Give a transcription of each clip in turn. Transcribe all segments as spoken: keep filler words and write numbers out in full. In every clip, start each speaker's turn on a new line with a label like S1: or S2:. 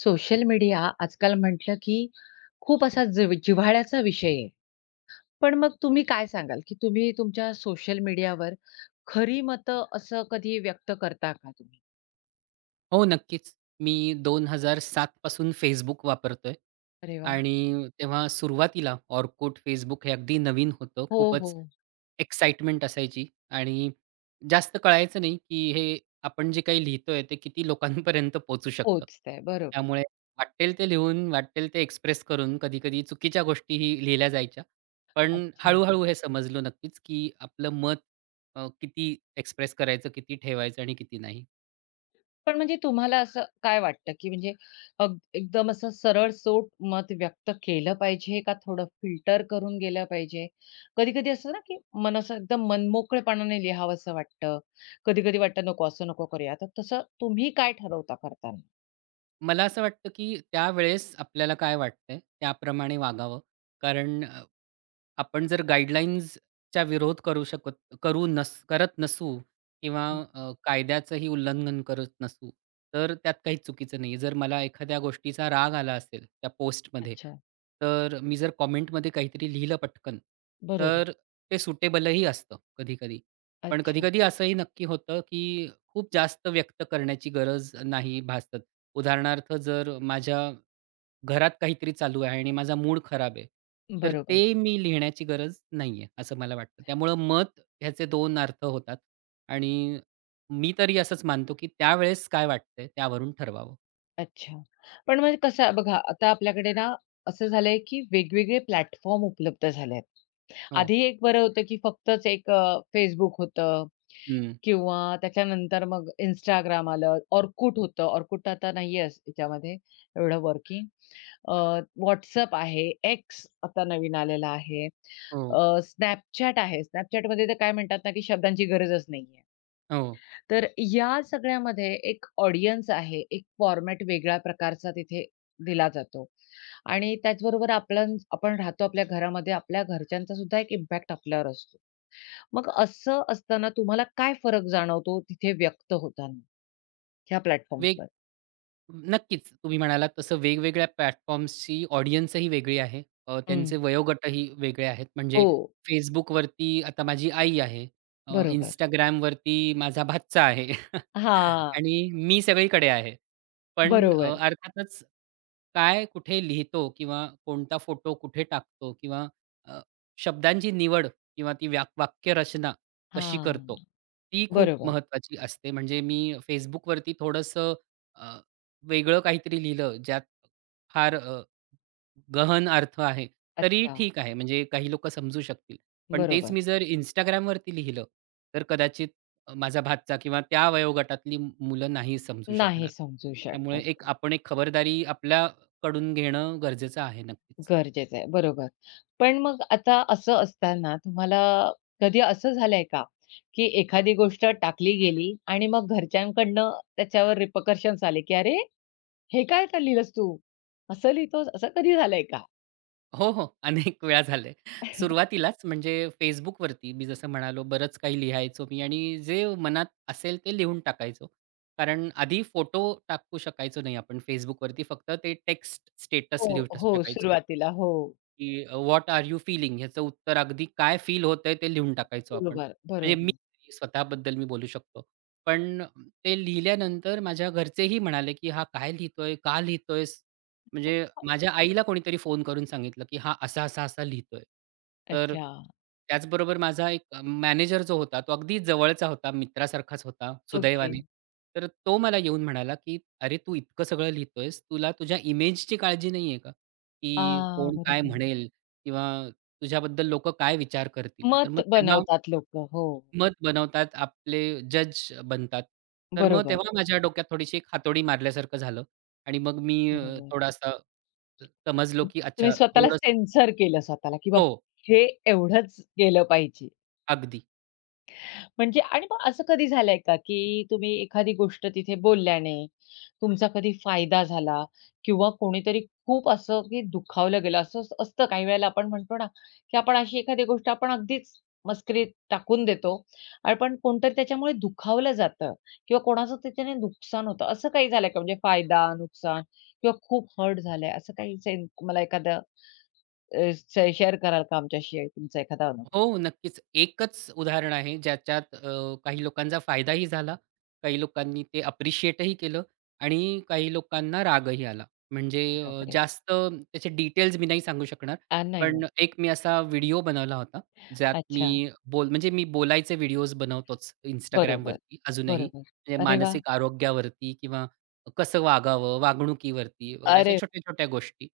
S1: Social media आजकाल म्हटलं की खूप असा जिव- जिव्हाळ्याचा विषय आहे. पण मग तुम्ही काय सांगाल की तुम्ही तुमच्या सोशल मीडियावर खरी मत असं कधी व्यक्त करता का तुम्ही?
S2: हो, नक्कीच. मी दोन हजार सात पासून Facebook वापरतोय
S1: अरे वा,
S2: आणि तेव्हा सुरुवातीला Orkut, Facebook हे अगदी नवीन होतं.
S1: हो,
S2: खूपच
S1: हो.
S2: एक्साइटमेंट असायची आणि जास्त कळायचं नाही, की हे आपण जे काही लिहितोय ते किती लोकांपर्यंत पोहचू शकतं.
S1: पोहोचतंय. बरोबर.
S2: त्यामुळे वाट्टेल ते लिहून, वाट्टेल ते एक्सप्रेस करून कधी-कधी चुकीच्या गोष्टीही लिहिल्या जायच्या. पण
S1: अच्छा.
S2: हळू हे समजलो नक्कीच, की आपलं मत अ, किती एक्सप्रेस करायचं, किती ठेवायचं आणि किती नाही.
S1: पण म्हणजे तुम्हाला असं काय वाटतं, की म्हणजे अग एकदम असं सरळ सोट मत व्यक्त केलं पाहिजे का थोडं फिल्टर करून गेलं पाहिजे? कधी-कधी असतं ना, की मन असं एकदम मनमोकळेपणाने लिहावंसं वाटतं. कधी-कधी वाटतं नको असं नको करूया. तर तसं तुम्ही काय ठरवता करताना?
S2: मला असं वाटतं, की त्यावेळेस आपल्याला काय वाटतंय त्याप्रमाणे वागावं. कारण अ, आपण जर गाईडलाईन्सचा विरोध करू शकत करू नस करत नसू किंवा
S1: हं, हं.
S2: अ, कायद्याचंही उल्लंघन करत नसू, तर त्यात काही चुकीचं नाही जर मला एखाद्या गोष्टीचा राग आला असेल त्या पोस्टमध्ये,
S1: अच्छा.
S2: तर मी जर कॉमेंटमध्ये काहीतरी लिहिलं पटकन,
S1: बरोबर.
S2: तर ते सुटेबलही असतं कधी-कधी. पण
S1: अच्छा.
S2: कधी-कधी असंही नक्की होतं, की खूप जास्त व्यक्त करण्याची गरज नाही भासत. उदाहरणार्थ, जर माझ्या घरात काहीतरी चालू आहे आणि माझा मूड खराब आहे. तर
S1: बरोबर.
S2: ते मी लिहिण्याची गरज नाहीये, असं मला वाटतं. त्यामुळं मत ह्याचे दोन अर्थ होतात आणि मी तरी असंच मानतो, की त्यावेळेस काय वाटतंय त्यावरून ठरवावं.
S1: अच्छा. पण म्हणजे कसं आहे बघा, आता आपल्याकडे ना असं झालंय, की वेगवेगळे प्लॅटफॉर्म उपलब्ध झाले आहेत.
S2: हो.
S1: आधी एक बरं होतं, की फक्तच एक अ, होतं.
S2: हं.
S1: किंवा त्याच्यानंतर मग Instagram आलं, Orkut होतं. Orkut आता नाहीये अस- याच्यामध्ये एवढं वर्किंग. अ, आहे, X आता नवीन आलेला आहे. अ,
S2: हो,
S1: Snapchat आहे. Snapchatमध्ये तर काय म्हणतात ना, की शब्दांची गरजच नाहीये.
S2: हो.
S1: तर या सगळ्यामध्ये एक ऑडियन्स आहे, एक फॉर्मॅट वेगळ्या प्रकारचा तिथे दिला जातो आणि त्याचबरोबर आपण आपण राहतो आपल्या घरामध्ये, आपल्या घरच्यांचा सुद्धा एक इम्पॅक्ट आपल्यावर असतो. मग असं असताना तुम्हाला काय फरक जाणवतो तिथे व्यक्त होताना ह्या
S2: वेग
S1: प्लॅटफॉर्म्सवर?
S2: नक्कीच. तुम्ही म्हणालात तसं वेगवेगळ्या प्लॅटफॉर्म्सची ऑडियन्सही वेगळी आहे. अ,
S1: हं.
S2: त्यांचे वयोगटही वेगळे आहेत. म्हणजे
S1: हो,
S2: Facebookवरती आता माझी आई आहे. अ,
S1: बरोबर.
S2: Instagramवरती माझा भाचा आहे
S1: हां,
S2: आणि मी सगळीकडे आहे. पण अ,
S1: बरोबर.
S2: अर्थातच काय कुठे लिहितो किंवा कोणता फोटो कुठे टाकतो किंवा अ, शब्दांची निवड किंवा ती व्या वाक्यरचना कशी
S1: हां,
S2: करतो, ती खूप
S1: बरोबर.
S2: महत्त्वाची असते. म्हणजे मी Facebookवरती थोडंसं अ, वेगळं काहीतरी लिहिलं ज्यात फार गहन अर्थ आहे, तरी
S1: अच्छा,
S2: ठीक आहे. म्हणजे काही लोकं समजू शकतील. पण तेच
S1: बरोबर.
S2: मी जर Instagramवरती लिहिलं, तर कदाचित अ, माझा भाचा किंवा त्या वयोगटातली मु- मुलं नाही समजू
S1: नाही
S2: शकणार.
S1: समजू
S2: त्यामुळे
S1: शकत.
S2: एक आपण एक खबरदारी आपल्याकडून घेणं गरजेचं आहे नक्कीच.
S1: गरजेचं आहे. बरोबर. पण मग आता असं असताना तुम्हाला कधी असं झालंय का, की एखादी गोष्ट टाकली गेली आणि मग घरच्यांकडनं त्याच्यावर रिपकर्शन्स आले, की "अरे, हे काय का लिहिलंस तू? असं लिहितोस?" असं कधी झालंय का?
S2: हो, हो. अनेक वेळा झालंय. सुरुवातीलाच म्हणजे Facebookवरती मी जसं म्हणालो बरंच काही लिहायचो मी आणि जे मनात असेल ते लिहून टाकायचो. कारण आधी फोटो टाकू शकायचो नाही आपण Facebookवरती फक्त ते टेक्स्ट
S1: हो,
S2: स्टेटस लिहू
S1: हो.
S2: शकायचो.
S1: सुरुवातीला. हो.
S2: की व्हॉट आर यू फीलिंग? ह्याचं उत्तर अगदी काय फील होतंय ते लिहून टाकायचो
S1: हो.
S2: आपण.
S1: बरोबर,
S2: म्हणजे मी
S1: बरोबर.
S2: तरी स्वतःबद्दल मी बोलू शकतो. पण ते लिहिल्यानंतर माझ्या घरचेही म्हणाले, की "हा काय लिहितोय? का लिहितोयस?" म्हणजे माझ्या आईला कोणीतरी फोन करून सांगितलं, की हा असा-असा, असा असा लिहितोय. तर
S1: अच्छा.
S2: त्याचबरोबर माझा एक मॅनेजर जो होता, तो अगदी जवळचा होता, मित्रासारखाच होता
S1: ओके.
S2: सुदैवाने. तर तो मला येऊन म्हणाला, की "अरे, तू इतकं सगळं लिहितोयस, तुला तुझ्या इमेजची काळजी नाहीये का?
S1: आ,
S2: की कोण काय
S1: बरोबर.
S2: म्हणेल किंवा तुझ्याबद्दल लोकं काय विचार करतील?" तर
S1: मत
S2: मग तेव्हा
S1: बनवतात लोक, हो.
S2: मत बनवतात, आपले जज बनतात. तर मग
S1: बरोबर,
S2: तेव्हा माझ्या डोक्यात थोडीशी एक हातोडी मारल्यासारखं झालं आणि मग मी अ,
S1: बरोबर.
S2: थोडासा समजलो, की
S1: तुम्ही
S2: अच्छा
S1: स्वतःला
S2: थोडंसं
S1: सेन्सर केलं स्वतःला, की
S2: हो,
S1: बाबा हे एवढंच गेलं पाहिजे.
S2: अगदी.
S1: म्हणजे आणि मग असं कधी झालंय का, की तुम्ही एखादी गोष्ट तिथे बोलल्याने तुमचा कधी फायदा झाला किंवा कोणीतरी खूप असं की दुखावलं गेलं, असं अस- असतं काही वेळेला आपण म्हणतो ना, की आपण अशी एखादी गोष्ट आपण अगदीच मस्करीत टाकून देतो. आणि पण कोणतरी त्याच्यामुळे दुखावलं जातं किंवा कोणाचं त्याच्याने नुकसान होतं. असं काही झालंय का? म्हणजे फायदा, नुकसान किंवा खूप हर्ट झालंय असं काही सेन मला एखादं शेअर कराल का आमच्याशी तुमचा एखादा अनुभव?
S2: हो, हो, नक्कीच. एकच उदाहरण आहे ज्याच्यात अ, काही लोकांचा फायदाही झाला, काही लोकांनी ते अप्रिशिएटही केलं आणि काही लोकांना रागही आला. म्हणजे अ,
S1: बापरे!
S2: जास्त त्याचे डिटेल्स मी नाही सांगू शकणार.
S1: आ, नाही.
S2: पण एक मी असा व्हिडिओ बनवला होता, ज्यात
S1: अच्छा.
S2: मी बोल म्हणजे मी बोलायचे व्हिडिओज बनवतोच
S1: बरोबर,
S2: Instagramवरती अजूनही.
S1: बरोबर.
S2: म्हणजे
S1: अरे वाह!
S2: मानसिक आरोग्यावरती किंवा कसं वागावं, वागणुकीवरती वगैरे अशा
S1: अरे
S2: छोट्या-छोट्या गोष्टी,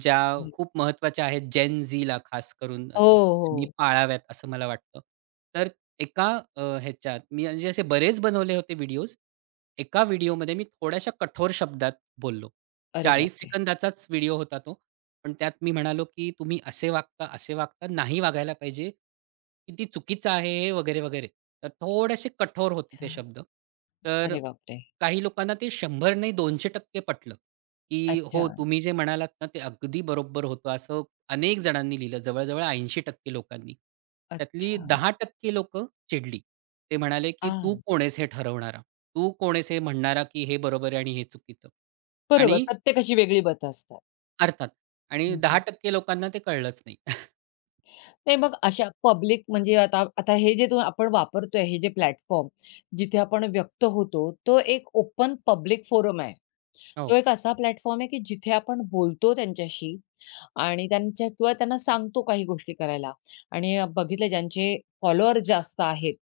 S2: ज्या
S1: हं.
S2: खूप महत्त्वाच्या आहेत जेन झीला खास करून.
S1: हो,
S2: त्यांनी
S1: हो.
S2: पाळाव्यात असं मला वाटतं. तर एका अ, ह्याच्यात मी म्हणजे असे बरेच बनवले होते व्हिडिओज. एका व्हिडिओमध्ये मी थोड्याशा कठोर शब्दात बोललो.
S1: अरे
S2: चाळीस
S1: बापरे!
S2: सेकंदाचाच व्हिडिओ होता तो. पण त्यात मी म्हणालो, की तुम्ही असे वागता, असे वागता, नाही वागायला पाहिजे. किती चुकीचं आहे हे वगैरे, वगैरे. तर थोडेसे कठोर होते
S1: अच्छा.
S2: ते शब्द. तर
S1: अरे बापरे!
S2: काही लोकांना ते शंभर नाही दोनशे टक्के पटलं, की हो
S1: अच्छा,
S2: तुम्ही जे म्हणालात ना ते अगदी बरोबर होतं. असं अनेक जणांनी लिहिलं, जवळ-जवळ ऐंशी टक्के लोकांनी. त्यातली
S1: अच्छा.
S2: दहा टक्के लोकं चिडली. ते म्हणाले, की "तू
S1: हां,
S2: कोण आहेस हे ठरवणारा? तू कोण आहेस हे म्हणणारा, की हे बरोबर आहे आणि हे चुकीचं?"
S1: बरोबर.
S2: आणि
S1: प्रत्येकाची वेगळी मतं असतात.
S2: अर्थात आणि
S1: हं, हं.
S2: दहा टक्के लोकांना ते कळलंच नाही.
S1: नाही मग अशा पब्लिक म्हणजे आता आता हे जे आपण वापरतोय हे जे प्लॅटफॉर्म जिथे आपण व्यक्त होतो, तो एक ओपन पब्लिक फोरम आहे. तो
S2: हो.
S1: एक असा प्लॅटफॉर्म आहे, की जिथे आपण बोलतो त्यांच्याशी आणि त्यांच्या किंवा त्यांना सांगतो काही गोष्टी करायला आणि बघितलं ज्यांचे फॉलोअर्स जास्त आहेत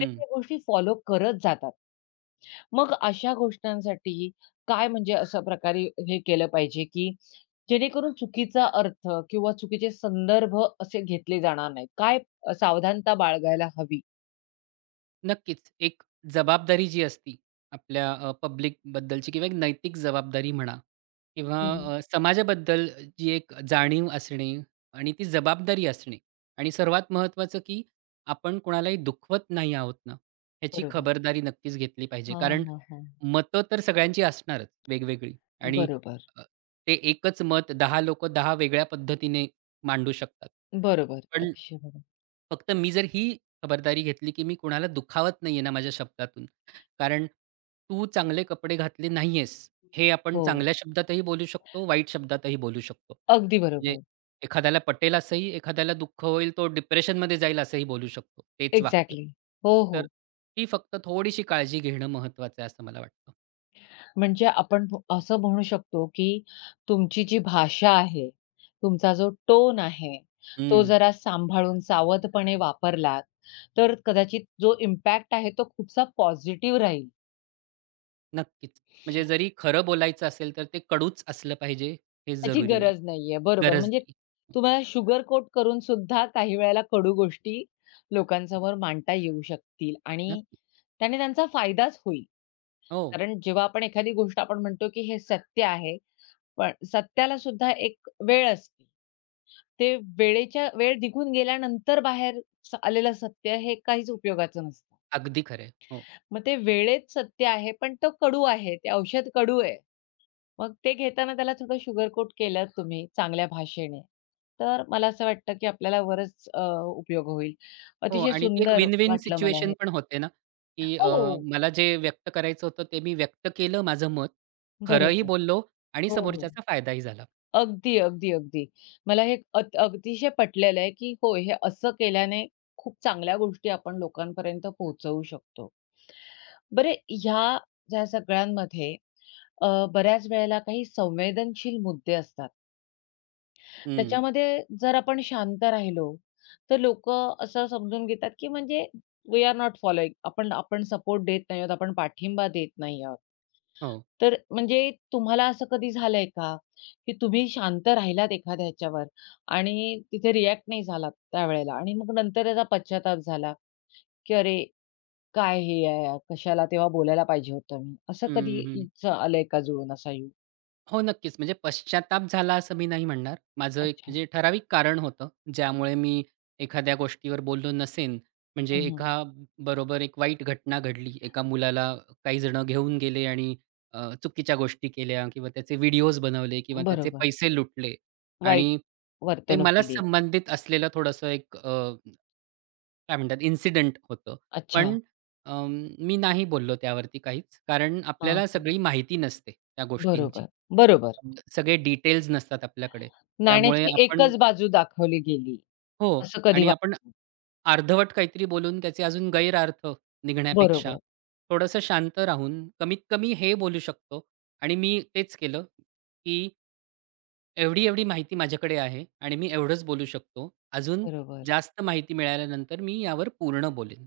S1: ते त्या गोष्टी फॉलो करत जातात. मग अशा गोष्टांसाठी काय म्हणजे अशा प्रकारे हे केलं पाहिजे, की जेणेकरून चुकीचा अर्थ किंवा चुकीचे संदर्भ असे घेतले जाणार नाहीत? काय सावधानता बाळगायला हवी?
S2: नक्कीच. एक जबाबदारी जी असती आपल्या अ, पब्लिकबद्दलची किंवा एक नैतिक जबाबदारी म्हणा किंवा
S1: हं, हं.
S2: अ, समाजाबद्दल जी एक जाणीव असणे आणि ती जबाबदारी असणे आणि सर्वात महत्त्वाचं, की आपण कोणालाही दुखवत नाही आहोत ना, ह्याची
S1: बरोबर.
S2: खबरदारी नक्कीच घेतली पाहिजे.
S1: हां,
S2: कारण
S1: हां, हां.
S2: मतं तर सगळ्यांची असणारच वेगवेगळी आणि
S1: बरोबर,
S2: अ, ते एकच मत दहा लोकं दहा वेगळ्या पद्धतीने मांडू शकतात.
S1: बरोबर.
S2: पण
S1: अतिशय बरोबर.
S2: फक्त मी जर ही खबरदारी घेतली, की मी कुणाला दुखावत नाहीये ना माझ्या शब्दातून. कारण तू चांगले कपडे घातले नाहीयेस, हे आपण
S1: हो,
S2: चांगल्या शब्दातही बोलू शकतो, वाईट शब्दातही बोलू शकतो.
S1: अगदी
S2: म्हणजे
S1: बरोबर.
S2: एखाद्याला पटेल असंही, एखाद्याला दुःख होईल, तो डिप्रेशनमध्ये जाईल असंही बोलू शकतो, तेच वाक्य.
S1: एक्झॅक्टली. हो,
S2: तर
S1: हो.
S2: ती फक्त थोडीशी काळजी घेणं महत्त्वाचं आहे असं मला वाटतं.
S1: म्हणजे आपण म्ह- असं म्हणू शकतो की तुमची जी भाषा आहे, तुमचा जो टोन आहे, तो
S2: हं,
S1: जरा सांभाळून सावधपणे वापरलात तर कदाचित जो इम्पॅक्ट आहे तो खूपसा पॉझिटिव्ह राहील.
S2: नक्कीच. म्हणजे जरी खरं बोलायचं असेल, तर ते कडूच असलं पाहिजे हे
S1: त्याची
S2: जरुरी नाही.
S1: गरज नाहीये. बरोबर.
S2: गरज
S1: म्हणजे
S2: नाही.
S1: तुम्हाला शुगर कोट करून सुद्धा काही वेळेला कडू गोष्टी लोकांसमोर मांडता येऊ शकतील आणि
S2: नक्की.
S1: त्याने त्यांचा फायदाच होईल.
S2: हो,
S1: कारण जेव्हा आपण एखादी गोष्ट आपण म्हणतो की हे सत्य आहे, पण सत्याला सुद्धा एक वेळ असते. ते वेळेच्या वेळ निघून गेल्यानंतर बाहेर स आलेलं सत्य हे काहीच उपयोगाचं नसतं.
S2: अगदी खरं हो.
S1: मग ते वेळेत सत्य आहे, पण तो कडू आहे. ते औषध कडू आहे. मग ते घेताना त्याला थोडं शुगर कोट केलं तुम्ही चांगल्या भाषेने, तर मला असं वाटतं की आपल्याला वरच अ, उपयोग होईल.
S2: हो
S1: अतिशय
S2: आणि ती एक
S1: सुंदर
S2: विन-विन
S1: वाटलं मला हे.
S2: सिच्युएशन पण होते ना, की अ,
S1: हो,
S2: मला जे व्यक्त करायचं होतं ते मी व्यक्त केलं माझं मत. खरंही
S1: बरोबर.
S2: बोललो आणि
S1: हो, हो.
S2: समोरच्याचा फायदाही झाला.
S1: अगदी, अगदी, अगदी. मला हे अत अतिशय पटलेलं आहे की हो, हे असं केल्याने खूप चांगल्या गोष्टी आपण लोकांपर्यंत पोहोचवू शकतो. बरे ह्या ज्या सगळ्यांमध्ये अ, बऱ्याच वेळेला काही संवेदनशील मुद्दे असतात.
S2: हं.
S1: त्याच्यामध्ये जर आपण शांत राहिलो, तर लोक असं समजून घेतात, की म्हणजे वी आर नॉट फॉलोइंग. आपण आपण सपोर्ट देत नाही आहोत, आपण पाठिंबा देत नाही आहोत.
S2: हो.
S1: तर म्हणजे तुम्हाला असं कधी झालंय का, की तुम्ही शांत राहिलात एखाद्या ह्याच्यावर आणि तिथे रिएक्ट नाही झालात त्यावेळेला आणि मग नंतर त्याचा पश्चाताप झाला, की अरे काय हे यार, कशाला तेव्हा बोलायला पाहिजे होतं मी. असं कधी
S2: हं, हं.
S1: च आलंय का जुळून असा योग?
S2: हो, नक्कीच. म्हणजे पश्चात्ताप झाला असं मी नाही म्हणणार. माझं एक
S1: अच्छा.
S2: म्हणजे ठराविक कारण होतं, ज्यामुळे मी एखाद्या गोष्टीवर बोललो नसेन. म्हणजे
S1: हं, हं.
S2: एका बरोबर एक वाईट घटना घडली. एका मुलाला काही जण घेऊन गेले आणि अ, चुकीच्या गोष्टी केल्या किंवा त्याचे व्हिडिओज बनवले किंवा त्याचे
S1: बरोबर.
S2: पैसे लुटले
S1: वाईट
S2: आणि ते
S1: वर्तणूक
S2: मला
S1: केली.
S2: संबंधित असलेलं थोडंसं एक काय म्हणतात इन्सिडेंट होतं.
S1: अच्छा.
S2: पण अं, मी नाही बोललो त्यावरती काहीच. कारण
S1: हां,
S2: आपल्याला
S1: हां.
S2: सगळी माहिती नसते त्या गोष्टींची.
S1: बरोबर, बरोबर.
S2: अम, सगळे डिटेल्स नसतात आपल्याकडे. त्यामुळे
S1: नाण्याची
S2: आपण
S1: एकच बाजू दाखवली गेली
S2: हो.
S1: असं कधी
S2: आणि आपण
S1: वाटतं.
S2: अर्धवट काहीतरी बोलून त्याचे अजून गैरअर्थ निघण्यापेक्षा
S1: बरोबर,
S2: थोडंसं शांत राहून कमीत कमी हे बोलू शकतो आणि मी तेच केलं, की एवढी-एवढी माहिती माझ्याकडे आहे आणि मी एवढंच बोलू शकतो. अजून
S1: बरोबर,
S2: जास्त माहिती मिळाल्यानंतर मी यावर पूर्ण बोलेन.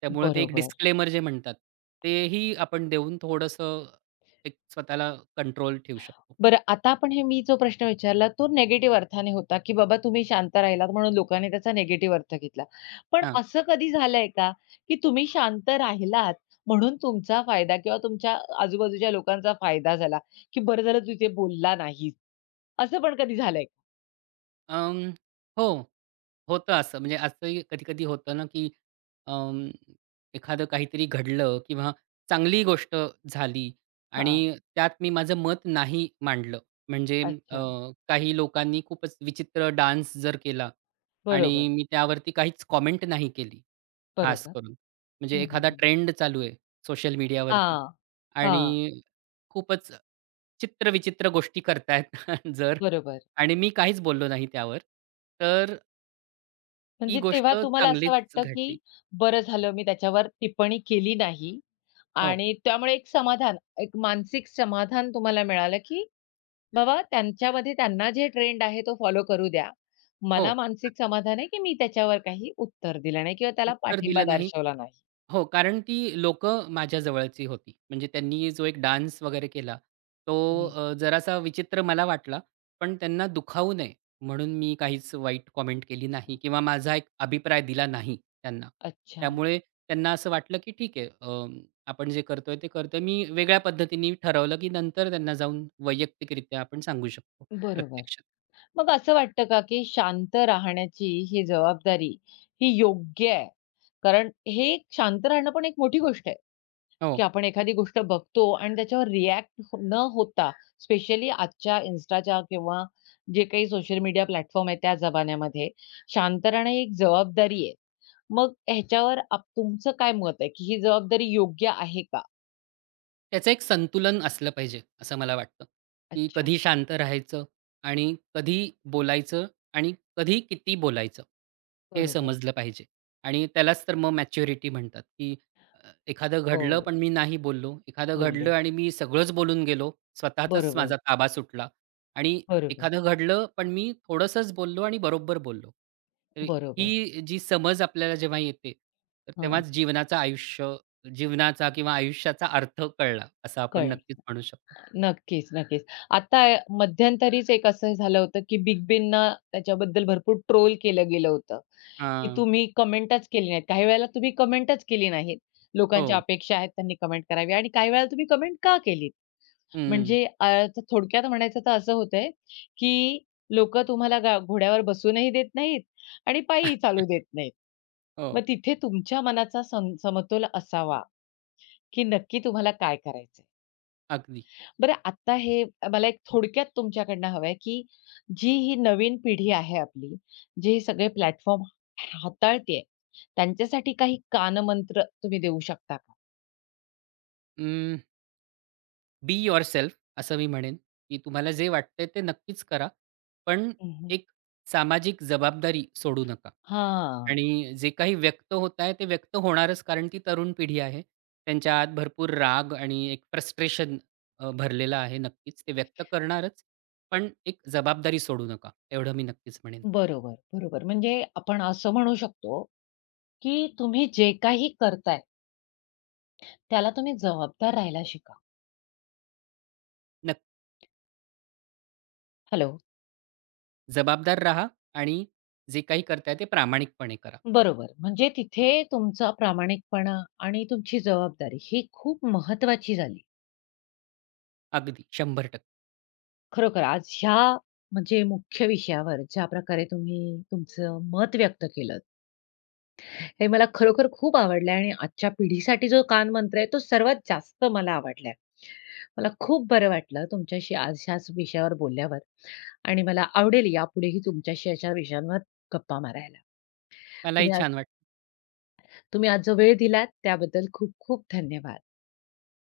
S2: त्यामुळे ते एक
S1: बरोबर.
S2: डिस्क्लेमर जे म्हणतात, तेही आपण देऊन थोडंसं एक स्वतःला कंट्रोल ठेवू शकतो.
S1: बरं आता आपण हे मी जो प्रश्न विचारला तो निगेटिव्ह अर्थाने होता, की बाबा तुम्ही शांत राहिलात म्हणून लोकांनी त्याचा निगेटिव्ह अर्थ घेतला. पण असं कधी झालंय का, की तुम्ही शांत राहिलात म्हणून तुमचा फायदा किंवा तुमच्या आजूबाजूच्या लोकांचा फायदा झाला, की बरं झालं तू इथे बोलला नाहीस, असं पण कधी झालंय?
S2: अं, हो, होतं असं. म्हणजे असंही कधी-कधी होतं ना, की अं, एखादं काहीतरी घडलं किंवा चांगली गोष्ट झाली आणि
S1: हां,
S2: त्यात मी माझं मत नाही मांडलं. म्हणजे अ,
S1: अच्छा.
S2: काही लोकांनी खूपच विचित्र डान्स जर केला आणि
S1: बरोबर,
S2: मी त्यावरती काहीच कॉमेंट नाही केली, खास
S1: बरोबर.
S2: करून. म्हणजे
S1: हं, हं,
S2: एखादा
S1: हं.
S2: ट्रेंड चालू आहे सोशल मीडियावरती
S1: हां, हां.
S2: आणि खूपच चित्रविचित्र गोष्टी करतायत जर
S1: बरोबर.
S2: आणि मी काहीच बोललो नाही त्यावर, तर ती
S1: म्हणजे तेव्हा
S2: गोष्ट
S1: तुम्हाला असं
S2: चांगलीच
S1: वाटतं,
S2: घडली.
S1: की बरं झालं मी त्याच्यावर टिप्पणी केली नाही
S2: हो,
S1: आणि त्यामुळे एक समाधान, एक मानसिक समाधान तुम्हाला मिळालं, की बाबा त्यांच्यामध्ये त्यांना जे ट्रेंड आहे तो फॉलो करू द्या.
S2: हो.
S1: मला मानसिक समाधान आहे, की मी त्याच्यावर काही उत्तर दिलं नाही किंवा त्याला
S2: उत्तर
S1: पाठिंबा
S2: दिलं नाही
S1: दर्शवला नाही.
S2: हो, कारण ती लोकं माझ्या जवळची होती. म्हणजे त्यांनी जो एक डान्स वगैरे केला, तो
S1: हं,
S2: अ, जरासा विचित्र मला वाटला. पण त्यांना दुखावू नये म्हणून मी काहीच वाईट कॉमेंट केली नाही किंवा माझा एक अभिप्राय दिला नाही त्यांना.
S1: अच्छा,
S2: त्यामुळे त्यांना असं वाटलं, की ठीक आहे अ, आपण जे करतोय ते करतोय. मी वेगळ्या पद्धतीने ठरवलं, की नंतर त्यांना जाऊन वैयक्तिकरित्या आपण सांगू शकतो
S1: बरोबर.
S2: प्रत्यक्षात.
S1: मग असं वाटतं का, की शांत राहण्याची ही जबाबदारी ही योग्य आहे? कारण हे शांत राहणं पण एक मोठी गोष्ट आहे. की
S2: हो.
S1: आपण एखादी गोष्ट बघतो आणि त्याच्यावर रिॲक्ट हो, न होता, स्पेशली आजच्या Instaच्या किंवा जे काही सोशल मीडिया प्लॅटफॉर्म आहे त्या जमान्यामध्ये, शांत राहणं ही एक जबाबदारी आहे. मग ह्याच्यावर आप तुमचं काय मत आहे, की ही जबाबदारी योग्य आहे का?
S2: त्याचं एक संतुलन असलं पाहिजे, असं मला वाटतं, की
S1: अच्छा.
S2: कधी शांत राहायचं आणि कधी बोलायचं आणि कधी किती बोलायचं, हे
S1: बरोबर.
S2: समजलं पाहिजे. आणि त्यालाच तर मग मॅच्युरिटी म्हणतात, की अ, एखादं घडलं
S1: हो.
S2: पण मी नाही बोललो, एखादं घडलं
S1: बोललो.
S2: आणि मी सगळंच बोलून गेलो, स्वतःचाच
S1: बरोबर,
S2: माझा ताबा सुटला आणि
S1: बरोबर,
S2: एखादं घडलं पण मी थोडंसंच बोललो आणि बरोबर बोललो. तर
S1: बरोबर.
S2: ही जी समज आपल्याला जेव्हा येते, तर
S1: हां,
S2: तेव्हाच जीवनाचं आयुष्य जीवनाचा किंवा आयुष्याचा अर्थ कळला, असं आपण
S1: कळलं.
S2: नक्कीच म्हणू शकतो.
S1: नक्कीच, नक्कीच. आता मध्यंतरीच एक असं झालं होतं, की बिग बींना त्याच्याबद्दल भरपूर ट्रोल केलं गेलं होतं. की
S2: हां.
S1: तुम्ही कमेंटच केली नाहीत. काही वेळेला तुम्ही कमेंटच केली नाहीत. लोकांच्या
S2: हो.
S1: अपेक्षा आहेत त्यांनी कमेंट करावी आणि काही वेळेला तुम्ही कमेंट का केलीत?
S2: हं.
S1: म्हणजे अ, तर थोडक्यात म्हणायचं तर असं होतंय, की लोकं तुम्हाला गा घोड्यावर बसूनही देत नाहीत आणि पायीही चालू देत नाहीत.
S2: हो,
S1: मग तिथे तुमच्या मनाचा सं समतोल असावा, की नक्की तुम्हाला काय करायचंय?
S2: अगदी.
S1: बरं आता हे मला एक थोडक्यात तुमच्याकडनं हवं की जी ही नवीन पिढी आहे आपली, जे हे सगळे प्लॅटफॉर्म हाताळतीये, त्यांच्यासाठी काही कानमंत्र तुम्ही देऊ शकता का?
S2: अं, बी युअरसेल्फ असं मी म्हणेन, की तुम्हाला जे वाटतंय ते नक्कीच करा. पण
S1: हं, हं.
S2: एक सामाजिक जबाबदारी सोडू नका. आणि जे काही व्यक्त होत आहे, ते व्यक्त होणारच, कारण ती तरुण पिढी आहे. त्यांच्या आत भरपूर राग आणि एक फ्रस्ट्रेशन भरलेलं आहे नक्कीच. ते व्यक्त करणारच, पण एक जबाबदारी सोडू नका, एवढं मी नक्कीच म्हणेन.
S1: बरोबर, बरोबर. म्हणजे आपण असं म्हणू शकतो, की तुम्ही जे काही करताय, त्याला तुम्ही जबाबदार राहायला शिका. हॅलो.
S2: जबाबदार राहा आणि जे काही करताय ते प्रामाणिकपणे करा.
S1: बरोबर. म्हणजे तिथे तुमचा प्रामाणिकपणा आणि तुमची जबाबदारी ही खूप महत्त्वाची झाली.
S2: अगदी शंभर टक्के
S1: खरोखर आज ह्या म्हणजे मुख्य विषयावर ज्या प्रकारे तुम्ही तुमचं मत व्यक्त केलं, हे मला खरोखर खूप आवडलं आणि आजच्या पिढीसाठी जो कान मंत्र आहे, तो सर्वात जास्त मला आवडलाय. मला खूप बरं वाटलं तुमच्याशी आज ह्याच विषयावर बोलल्यावर आणि मला आवडेल यापुढेही तुमच्याशी अशा विषयांवर गप्पा मारायला.
S2: मलाही
S1: तुम्ही आज
S2: छान वाटलं
S1: तुम्ही आज जो वेळ दिलात त्याबद्दल खूप खूप धन्यवाद.